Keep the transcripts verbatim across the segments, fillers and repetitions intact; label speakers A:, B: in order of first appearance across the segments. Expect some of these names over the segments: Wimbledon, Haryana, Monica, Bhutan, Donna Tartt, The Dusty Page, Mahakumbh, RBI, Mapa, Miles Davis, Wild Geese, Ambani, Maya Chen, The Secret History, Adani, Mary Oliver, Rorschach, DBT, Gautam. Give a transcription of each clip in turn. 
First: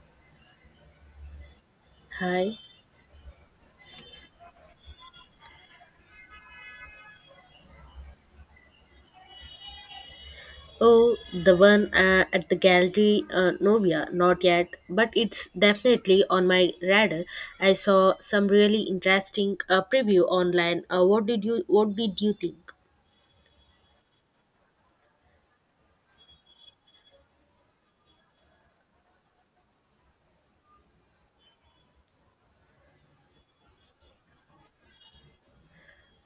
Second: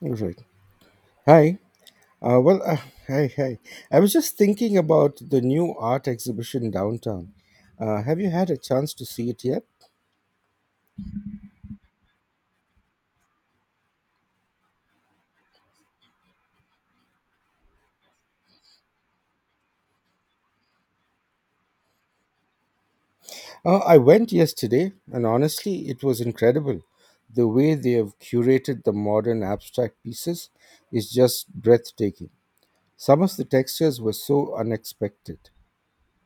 A: All right. Hi. Uh,
B: Hi.
A: well, uh, hi, hi. I was just thinking about the new art exhibition downtown. Uh, have you had a chance to see it yet?
B: Oh, the one uh, at the gallery, uh, Novia, not yet, but it's definitely on my radar. I saw some really interesting uh, preview online. Uh, what did you What did you think?
A: Uh, I went yesterday, and honestly, it was incredible. The way they have curated the modern abstract pieces is just breathtaking. Some of the textures were so unexpected.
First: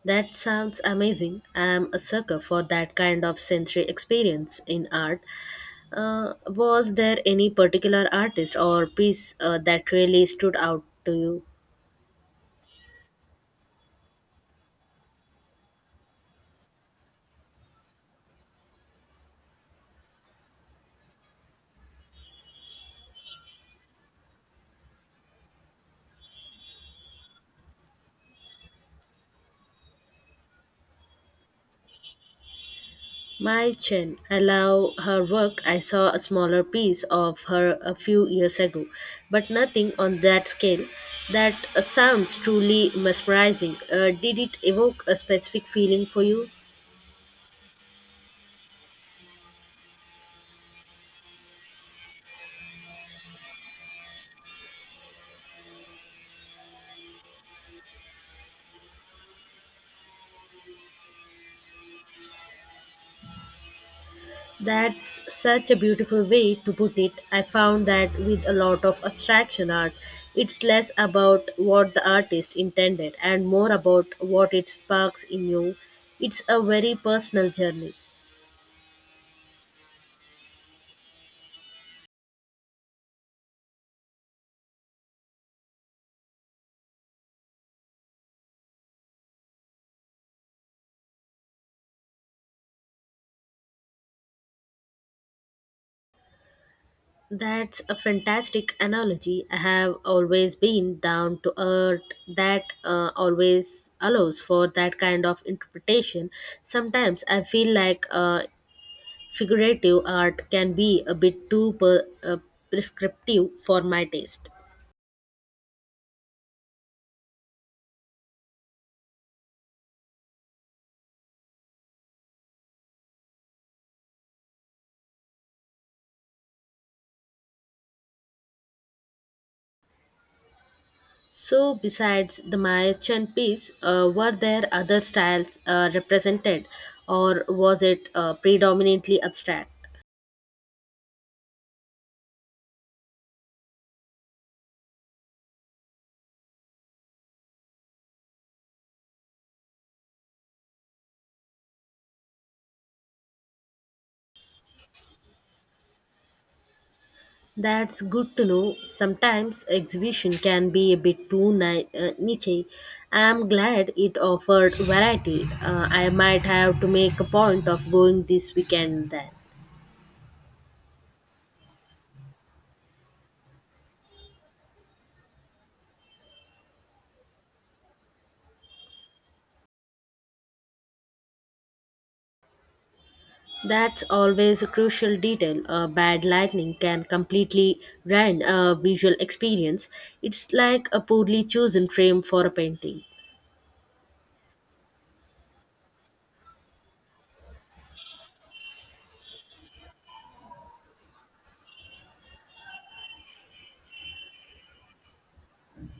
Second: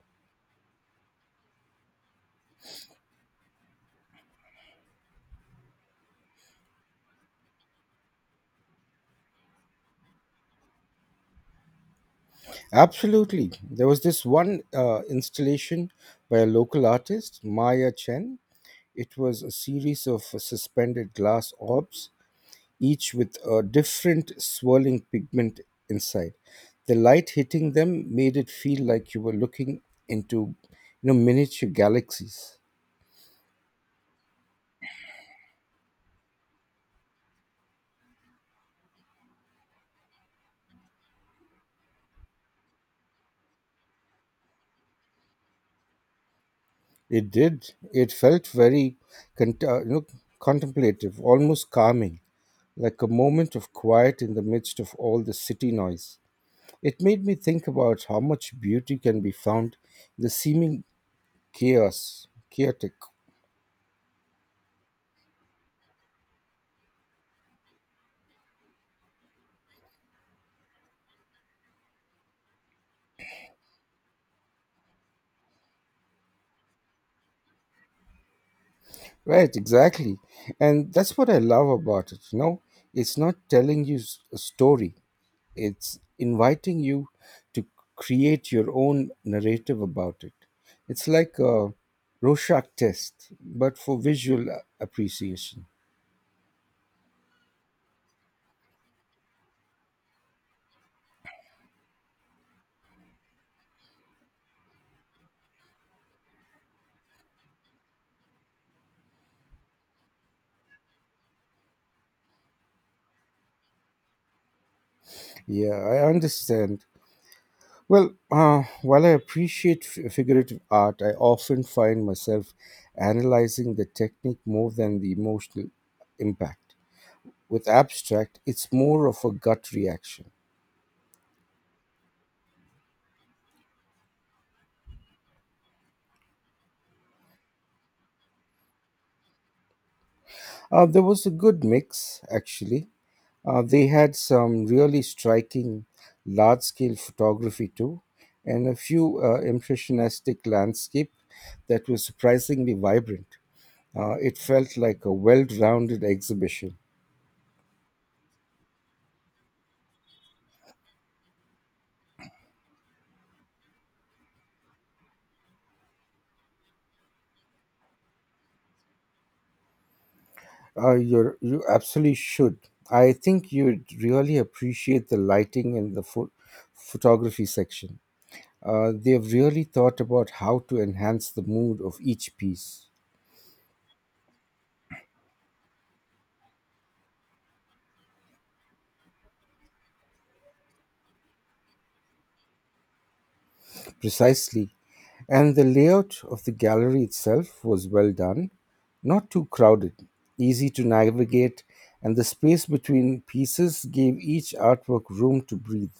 B: That sounds amazing. I'm a sucker for that kind of sensory experience in art. Uh, was there any particular artist or piece uh, that really stood out to you?
A: Absolutely. There was this one uh, installation by a local artist, Maya Chen. It was a series of suspended glass orbs, each with a different swirling pigment inside. The light hitting them made it feel like you were looking into, you know, miniature galaxies.
B: My Chen. I love her work. I saw a smaller piece of her a few years ago, but nothing on that scale. That uh, sounds truly mesmerizing. Uh, did it evoke a specific feeling for you?
A: It did. It felt very cont- uh, you know contemplative, almost calming, like a moment of quiet in the midst of all the city noise. It made me think about how much beauty can be found in the seeming chaos, chaotic.
B: That's such a beautiful way to put it. I found that with a lot of abstraction art, it's less about what the artist intended and more about what it sparks in you. It's a very personal journey.
A: Right, exactly. And that's what I love about it, you know? It's not telling you s- a story, it's inviting you to create your own narrative about it. It's like a Rorschach test, but for visual a- appreciation.
B: That's a fantastic analogy. I have always been down to earth that uh, always allows for that kind of interpretation. Sometimes I feel like uh, figurative art can be a bit too per, uh, prescriptive for my taste.
A: Yeah, I understand. Well, uh, while I appreciate f- figurative art, I often find myself analyzing the technique more than the emotional impact. With abstract, it's more of a gut reaction.
B: So, besides the Mayachen piece, uh, were there other styles uh, represented, or was it uh, predominantly abstract?
A: Uh, there was a good mix, actually. Uh, they had some really striking large scale photography too, and a few uh, impressionistic landscape that was surprisingly vibrant. Uh, it felt like a well rounded exhibition.
B: That's good to know. Sometimes exhibition can be a bit too ni- uh, niche. I'm glad it offered variety. Uh, I might have to make a point of going this weekend then.
A: Uh, you're, you absolutely should. I think you'd really appreciate the lighting in the pho- photography section. Uh, they've really thought about how to enhance the mood of each piece.
B: That's always a crucial detail. Uh, bad lighting can completely ruin a visual experience. It's like a poorly chosen frame for a painting.
A: Precisely. And the layout of the gallery itself was well done, not too crowded, easy to navigate, and the space between pieces gave each artwork room to breathe.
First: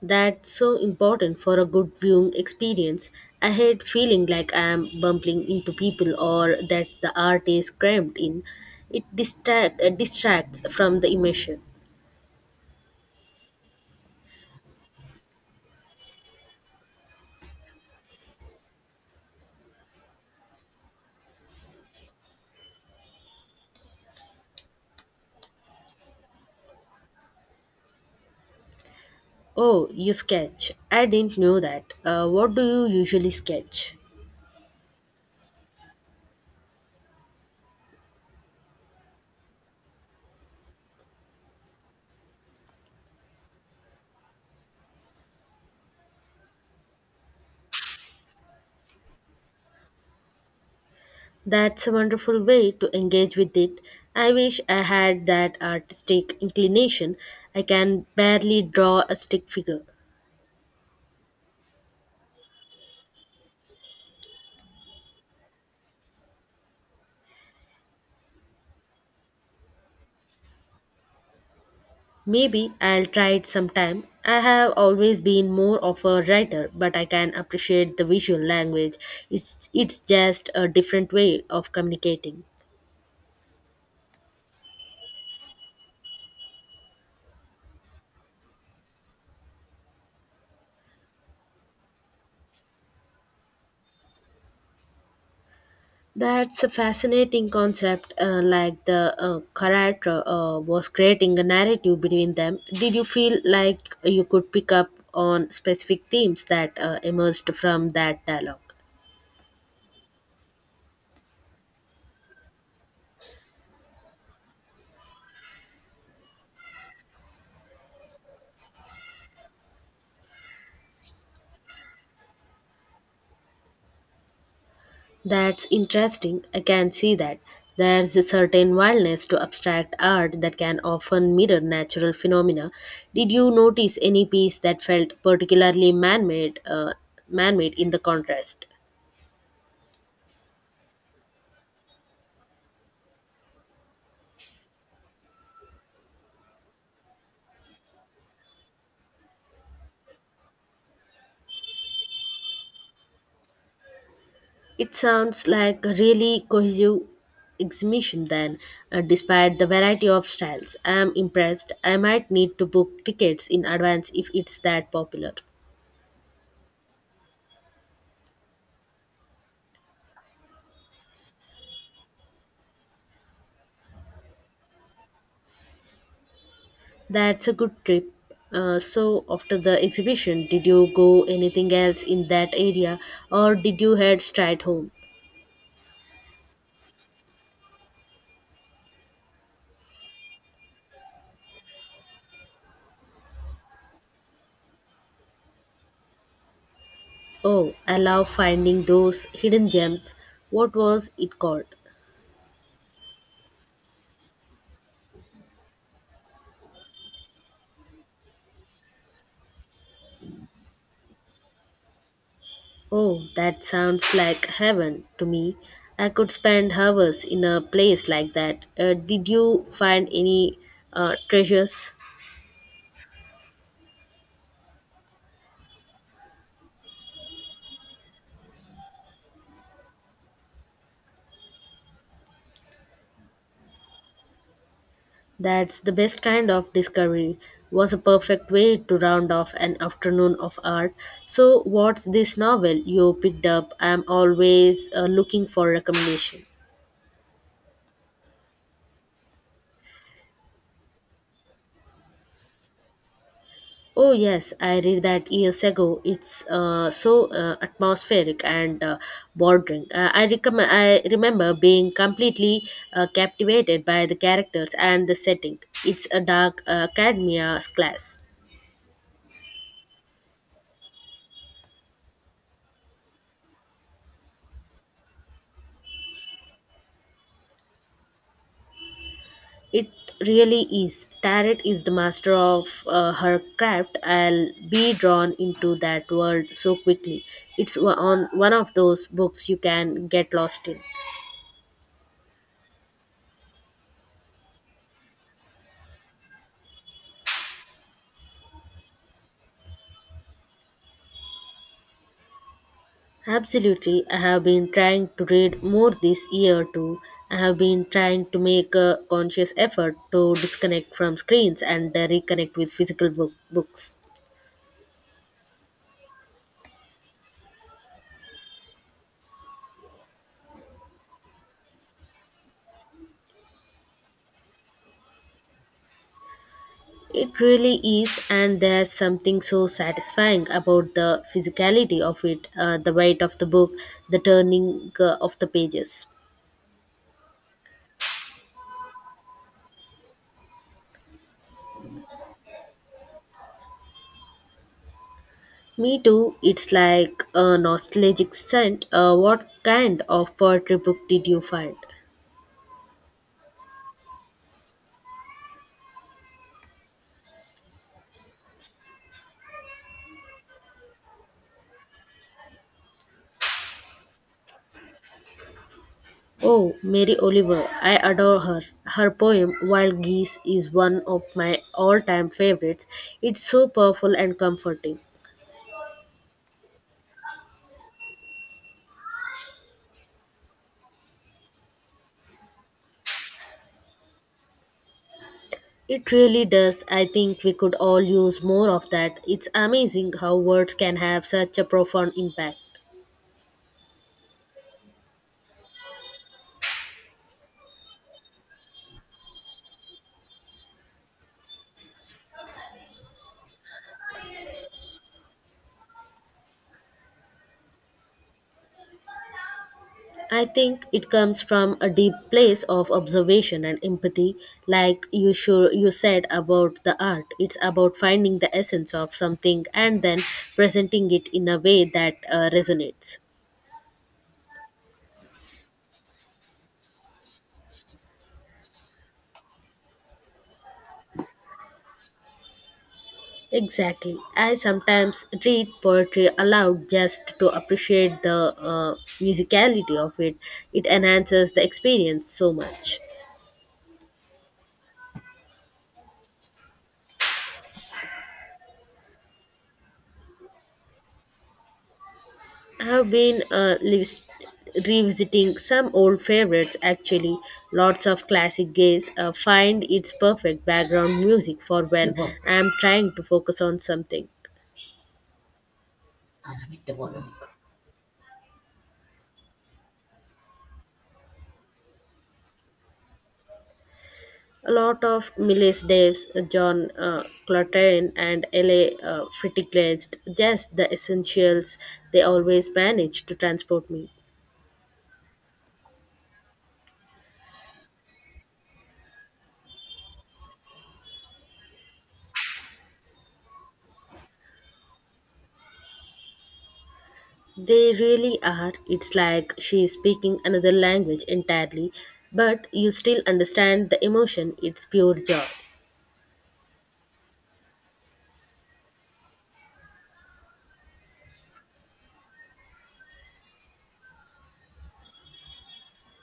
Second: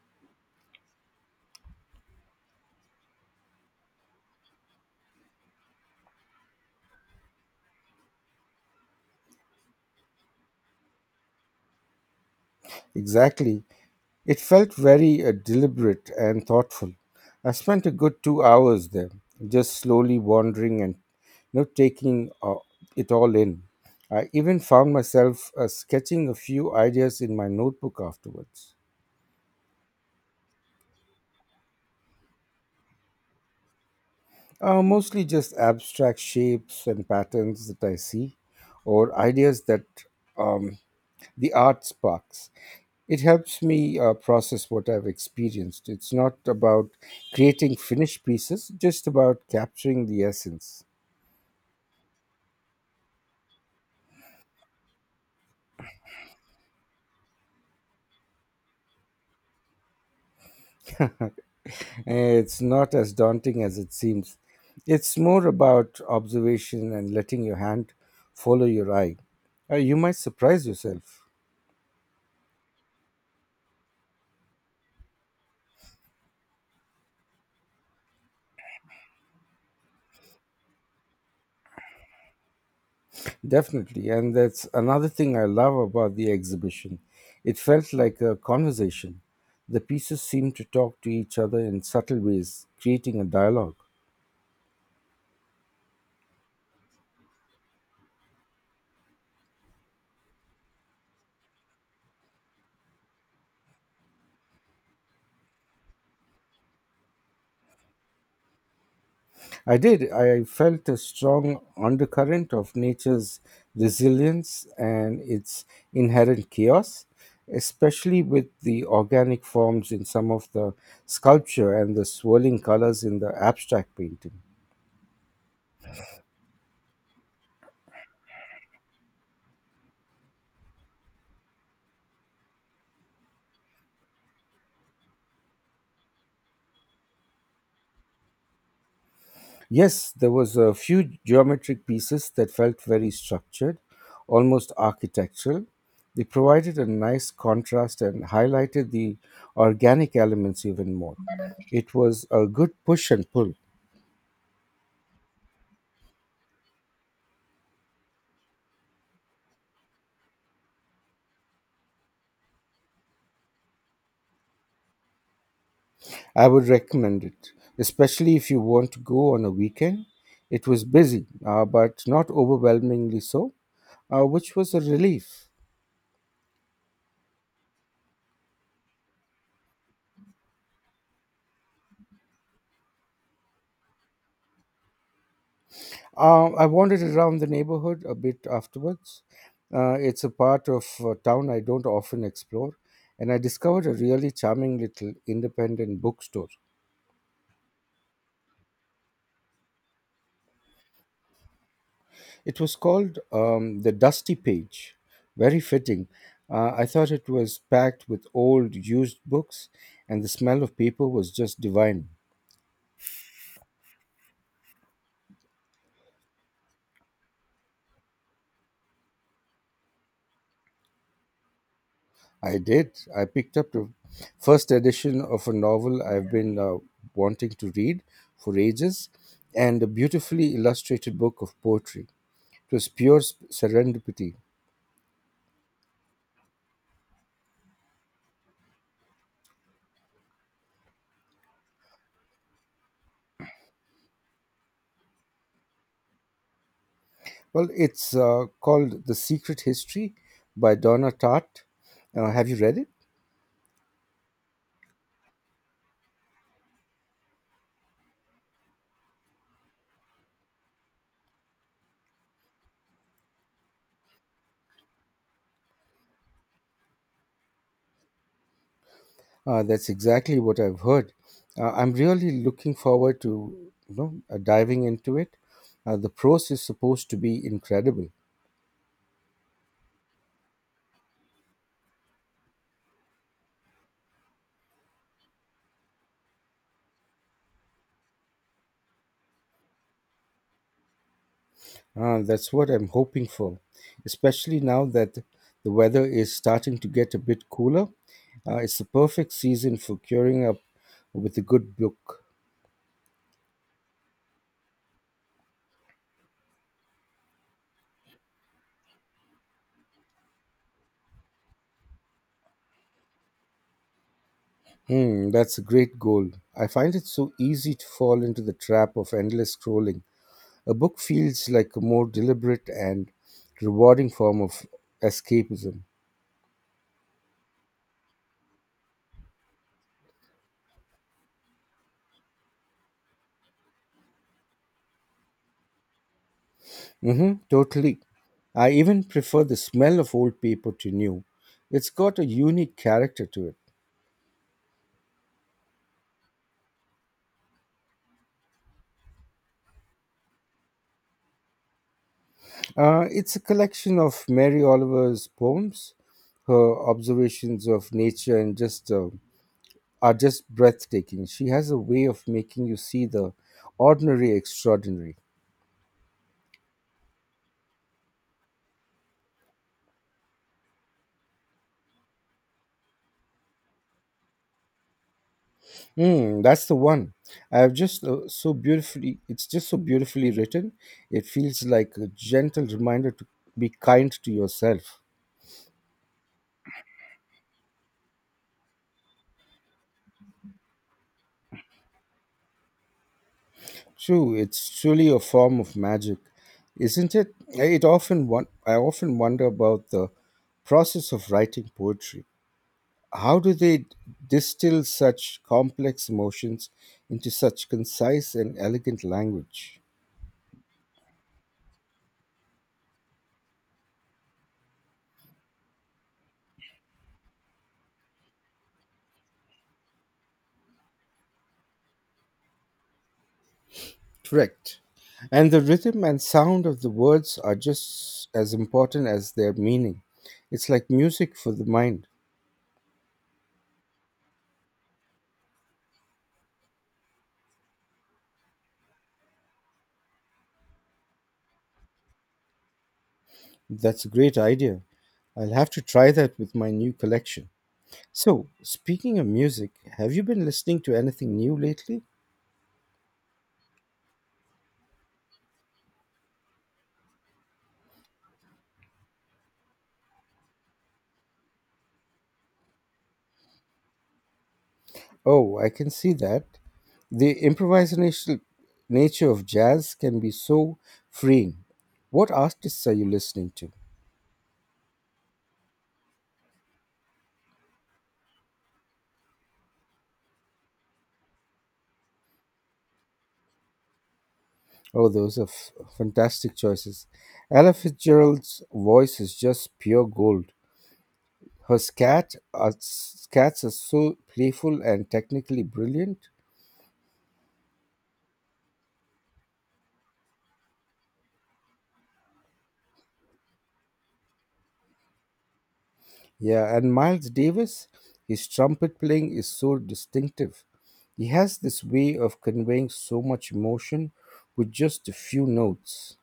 B: That's so important for a good viewing experience. I hate feeling like I am bumping into people or that the art is crammed in. It distract, uh, distracts from the immersion.
A: Exactly. It felt very uh, deliberate and thoughtful. I spent a good two hours there, just slowly wandering and, you know, taking uh, it all in. I even found myself uh, sketching a few ideas in my notebook afterwards.
B: Oh, you sketch. I didn't know that. Uh, what do you usually sketch?
A: Uh, mostly just abstract shapes and patterns that I see, or ideas that um, the art sparks. It helps me uh, process what I've experienced. It's not about creating finished pieces, just about capturing the essence.
B: That's a wonderful way to engage with it. I wish I had that artistic inclination. I can barely draw a stick figure.
A: Eh, it's not as daunting as it seems. It's more about observation and letting your hand follow your eye. Uh, you might surprise yourself.
B: Maybe I'll try it sometime. I have always been more of a writer, but I can appreciate the visual language. It's, it's just a different way of communicating.
A: Definitely. And that's another thing I love about the exhibition. It felt like a conversation. The pieces seemed to talk to each other in subtle ways, creating a dialogue.
B: That's a fascinating concept, uh, like the uh, character uh, was creating a narrative between them. Did you feel like you could pick up on specific themes that uh, emerged from that dialogue?
A: I did. I felt a strong undercurrent of nature's resilience and its inherent chaos, especially with the organic forms in some of the sculpture and the swirling colors in the abstract painting.
B: That's interesting. I can see that. There's a certain wildness to abstract art that can often mirror natural phenomena. Did you notice any piece that felt particularly man-made, uh, man-made in the contrast?
A: Yes, there was a few geometric pieces that felt very structured, almost architectural. They provided a nice contrast and highlighted the organic elements even more. It was a good push and pull.
B: It sounds like a really cohesive exhibition then, uh, despite the variety of styles. I am impressed. I might need to book tickets in advance if it's that popular.
A: I would recommend it, especially if you want to go on a weekend. It was busy, uh, but not overwhelmingly so, uh, which was a relief.
B: That's a good trip. Uh, so after the exhibition, did you go anything else in that area or did you head straight home?
A: Uh, I wandered around the neighborhood a bit afterwards. Uh, it's a part of uh, town I don't often explore, and I discovered a really charming little independent bookstore.
B: Oh, I love finding those hidden gems. What was it called?
A: It was called um, The Dusty Page. Very fitting. Uh, I thought it was packed with old, used books, and the smell of paper was just divine.
B: Oh, that sounds like heaven to me. I could spend hours in a place like that. Uh, did you find any uh, treasures?
A: I did. I picked up the first edition of a novel I've been uh, wanting to read for ages, and a beautifully illustrated book of poetry. It was pure sp- serendipity.
B: That's the best kind of discovery. Was a perfect way to round off an afternoon of art. So, what's this novel you picked up? I'm always uh, looking for recommendation.
A: Well, it's uh, called The Secret History by Donna Tartt. Uh, have you read it?
B: Oh yes, I read that years ago. It's uh, so uh, atmospheric and uh, bordering. Uh, I recommend. I remember being completely uh, captivated by the characters and the setting. It's a dark uh, academia class.
A: Uh, that's exactly what I've heard. Uh, I'm really looking forward to, you know, uh, diving into it. Uh, the pros is supposed to be incredible.
B: It really is. Tarot is the master of uh, her craft. I'll be drawn into that world so quickly. It's wa- on one of those books you can get lost in.
A: Uh, that's what I'm hoping for, especially now that the weather is starting to get a bit cooler. Uh, it's the perfect season for curing up with a good book.
B: Absolutely, I have been trying to read more this year too. I have been trying to make a conscious effort to disconnect from screens and uh, reconnect with physical book- books.
A: Hmm, that's a great goal. I find it so easy to fall into the trap of endless scrolling. A book feels like a more deliberate and rewarding form of escapism.
B: It really is, and there's something so satisfying about the physicality of it, uh, the weight of the book, the turning uh, of the pages.
A: Hmm, totally. I even prefer the smell of old paper to new. It's got a unique character to it.
B: Me too, it's like a nostalgic scent. Uh, what kind of poetry book did you find?
A: Uh, it's a collection of Mary Oliver's poems. Her observations of nature and just uh, are just breathtaking. She has a way of making you see the ordinary extraordinary.
B: Oh, Mary Oliver, I adore her. Her poem, Wild Geese, is one of my all time favorites. It's so powerful and comforting.
A: Hmm, that's the one. I've just uh, so beautifully, It's just so beautifully written. It feels like a gentle reminder to be kind to yourself.
B: It really does. I think we could all use more of that. It's amazing how words can have such a profound impact.
A: True, it's truly a form of magic, isn't it? It often one, I often wonder about the process of writing poetry. How do they distill such complex emotions into such concise and elegant language?
B: I think it comes from a deep place of observation and empathy, like you sure you said about the art. It's about finding the essence of something and then presenting it in a way that uh, resonates.
A: Correct. And the rhythm and sound of the words are just as important as their meaning. It's like music for the mind.
B: Exactly. I sometimes read poetry aloud just to appreciate the uh, musicality of it. It enhances the experience so much.
A: That's a great idea. I'll have to try that with my new collection. So, speaking of music, have you been listening to anything new lately?
B: I have been uh, revis- revisiting some old favorites actually. Lots of classic gays uh, find its perfect background music for when I am trying to focus on something.
A: Oh, I can see that. The improvisational nature of jazz can be so freeing. What artists are you listening to?
B: A lot of Miles Davis, John uh, Coltrane, and L A. Uh, Fritiglitz, just the essentials. They always manage to transport me.
A: Oh, those are f- fantastic choices. Ella Fitzgerald's voice is just pure gold. Her scat are, scats are so playful and technically brilliant.
B: They really are. It's like she is speaking another language entirely, but you still understand the emotion. It's pure joy.
A: Yeah, and Miles Davis, his trumpet playing is so distinctive. He has this way of conveying so much emotion with just a few notes.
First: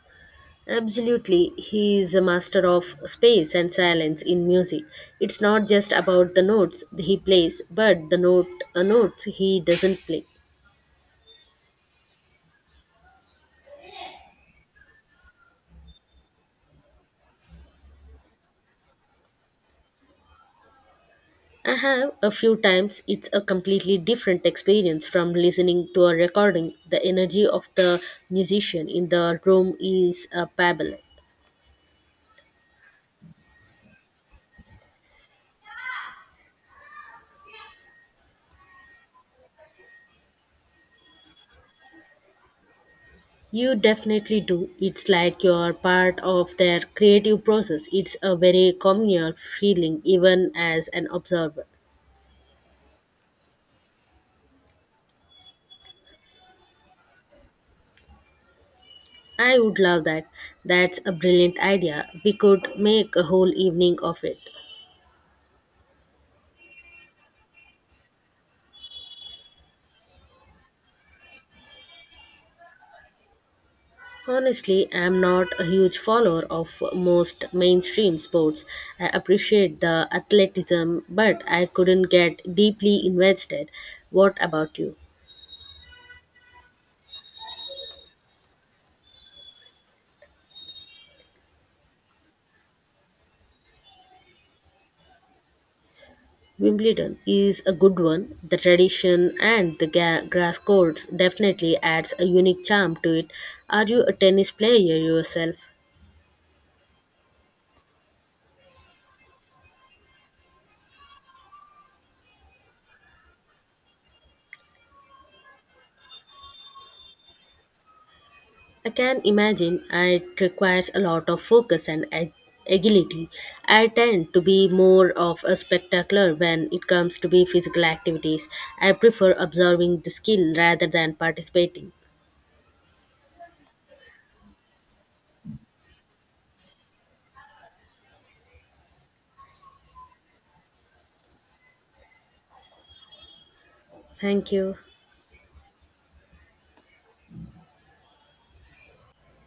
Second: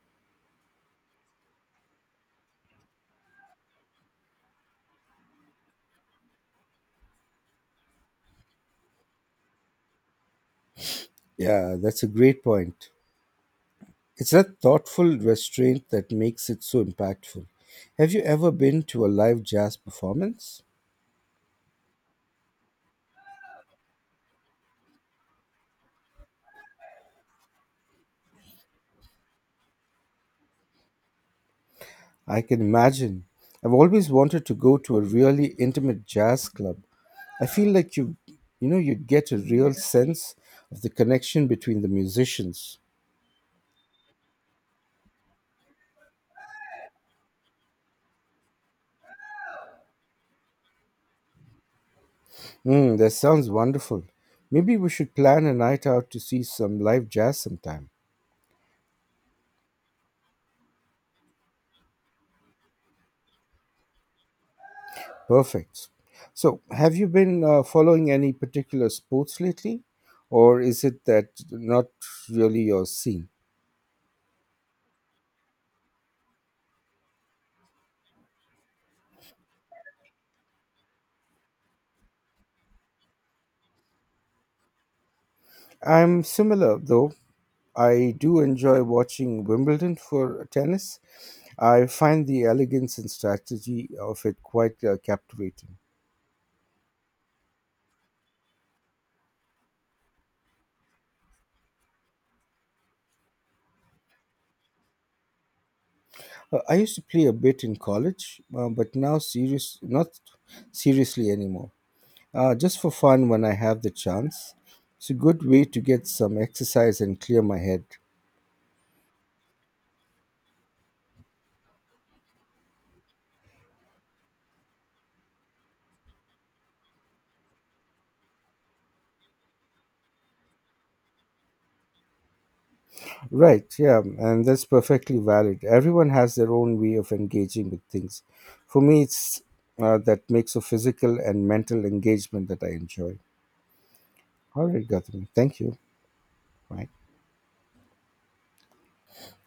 B: Absolutely, he is a master of space and silence in music. It's not just about the notes he plays, but the note uh, notes he doesn't play.
A: Yeah, that's a great point. It's that thoughtful restraint that makes it so impactful. Have you ever been to a live jazz performance?
B: I have a few times it's a completely different experience from listening to a recording. The energy of the musician in the room is a pebble.
A: I can imagine. I've always wanted to go to a really intimate jazz club. I feel like you you know you'd get a real sense of the connection between the musicians.
B: You definitely do. It's like you're part of their creative process. It's a very communal feeling even as an observer.
A: Mm, that sounds wonderful. Maybe we should plan a night out to see some live jazz sometime.
B: I would love that. That's a brilliant idea. We could make a whole evening of it.
A: Perfect. So, have you been uh, following any particular sports lately, or is it that not really your scene?
B: Honestly, I'm not a huge follower of most mainstream sports. I appreciate the athleticism, but I couldn't get deeply invested. What about you?
A: I'm similar though. I do enjoy watching Wimbledon for tennis. I find the elegance and strategy of it quite uh, captivating.
B: Wimbledon is a good one. The tradition and the ga- grass courts definitely adds a unique charm to it. Are you a tennis player yourself?
A: Uh, I used to play a bit in college, uh, but now serious not seriously anymore. Uh, just for fun when I have the chance. It's a good way to get some exercise and clear my head.
B: I can imagine it requires a lot of focus and ag- agility. I tend to be more of a spectacular when it comes to be physical activities. I prefer observing the skill rather than participating.
A: Right, yeah, and that's perfectly valid. Everyone has their own way of engaging with things. For me, it's uh, that mix of physical and mental engagement that I enjoy.
B: Thank
A: All
B: you.
A: right, Gautam, thank you. Right,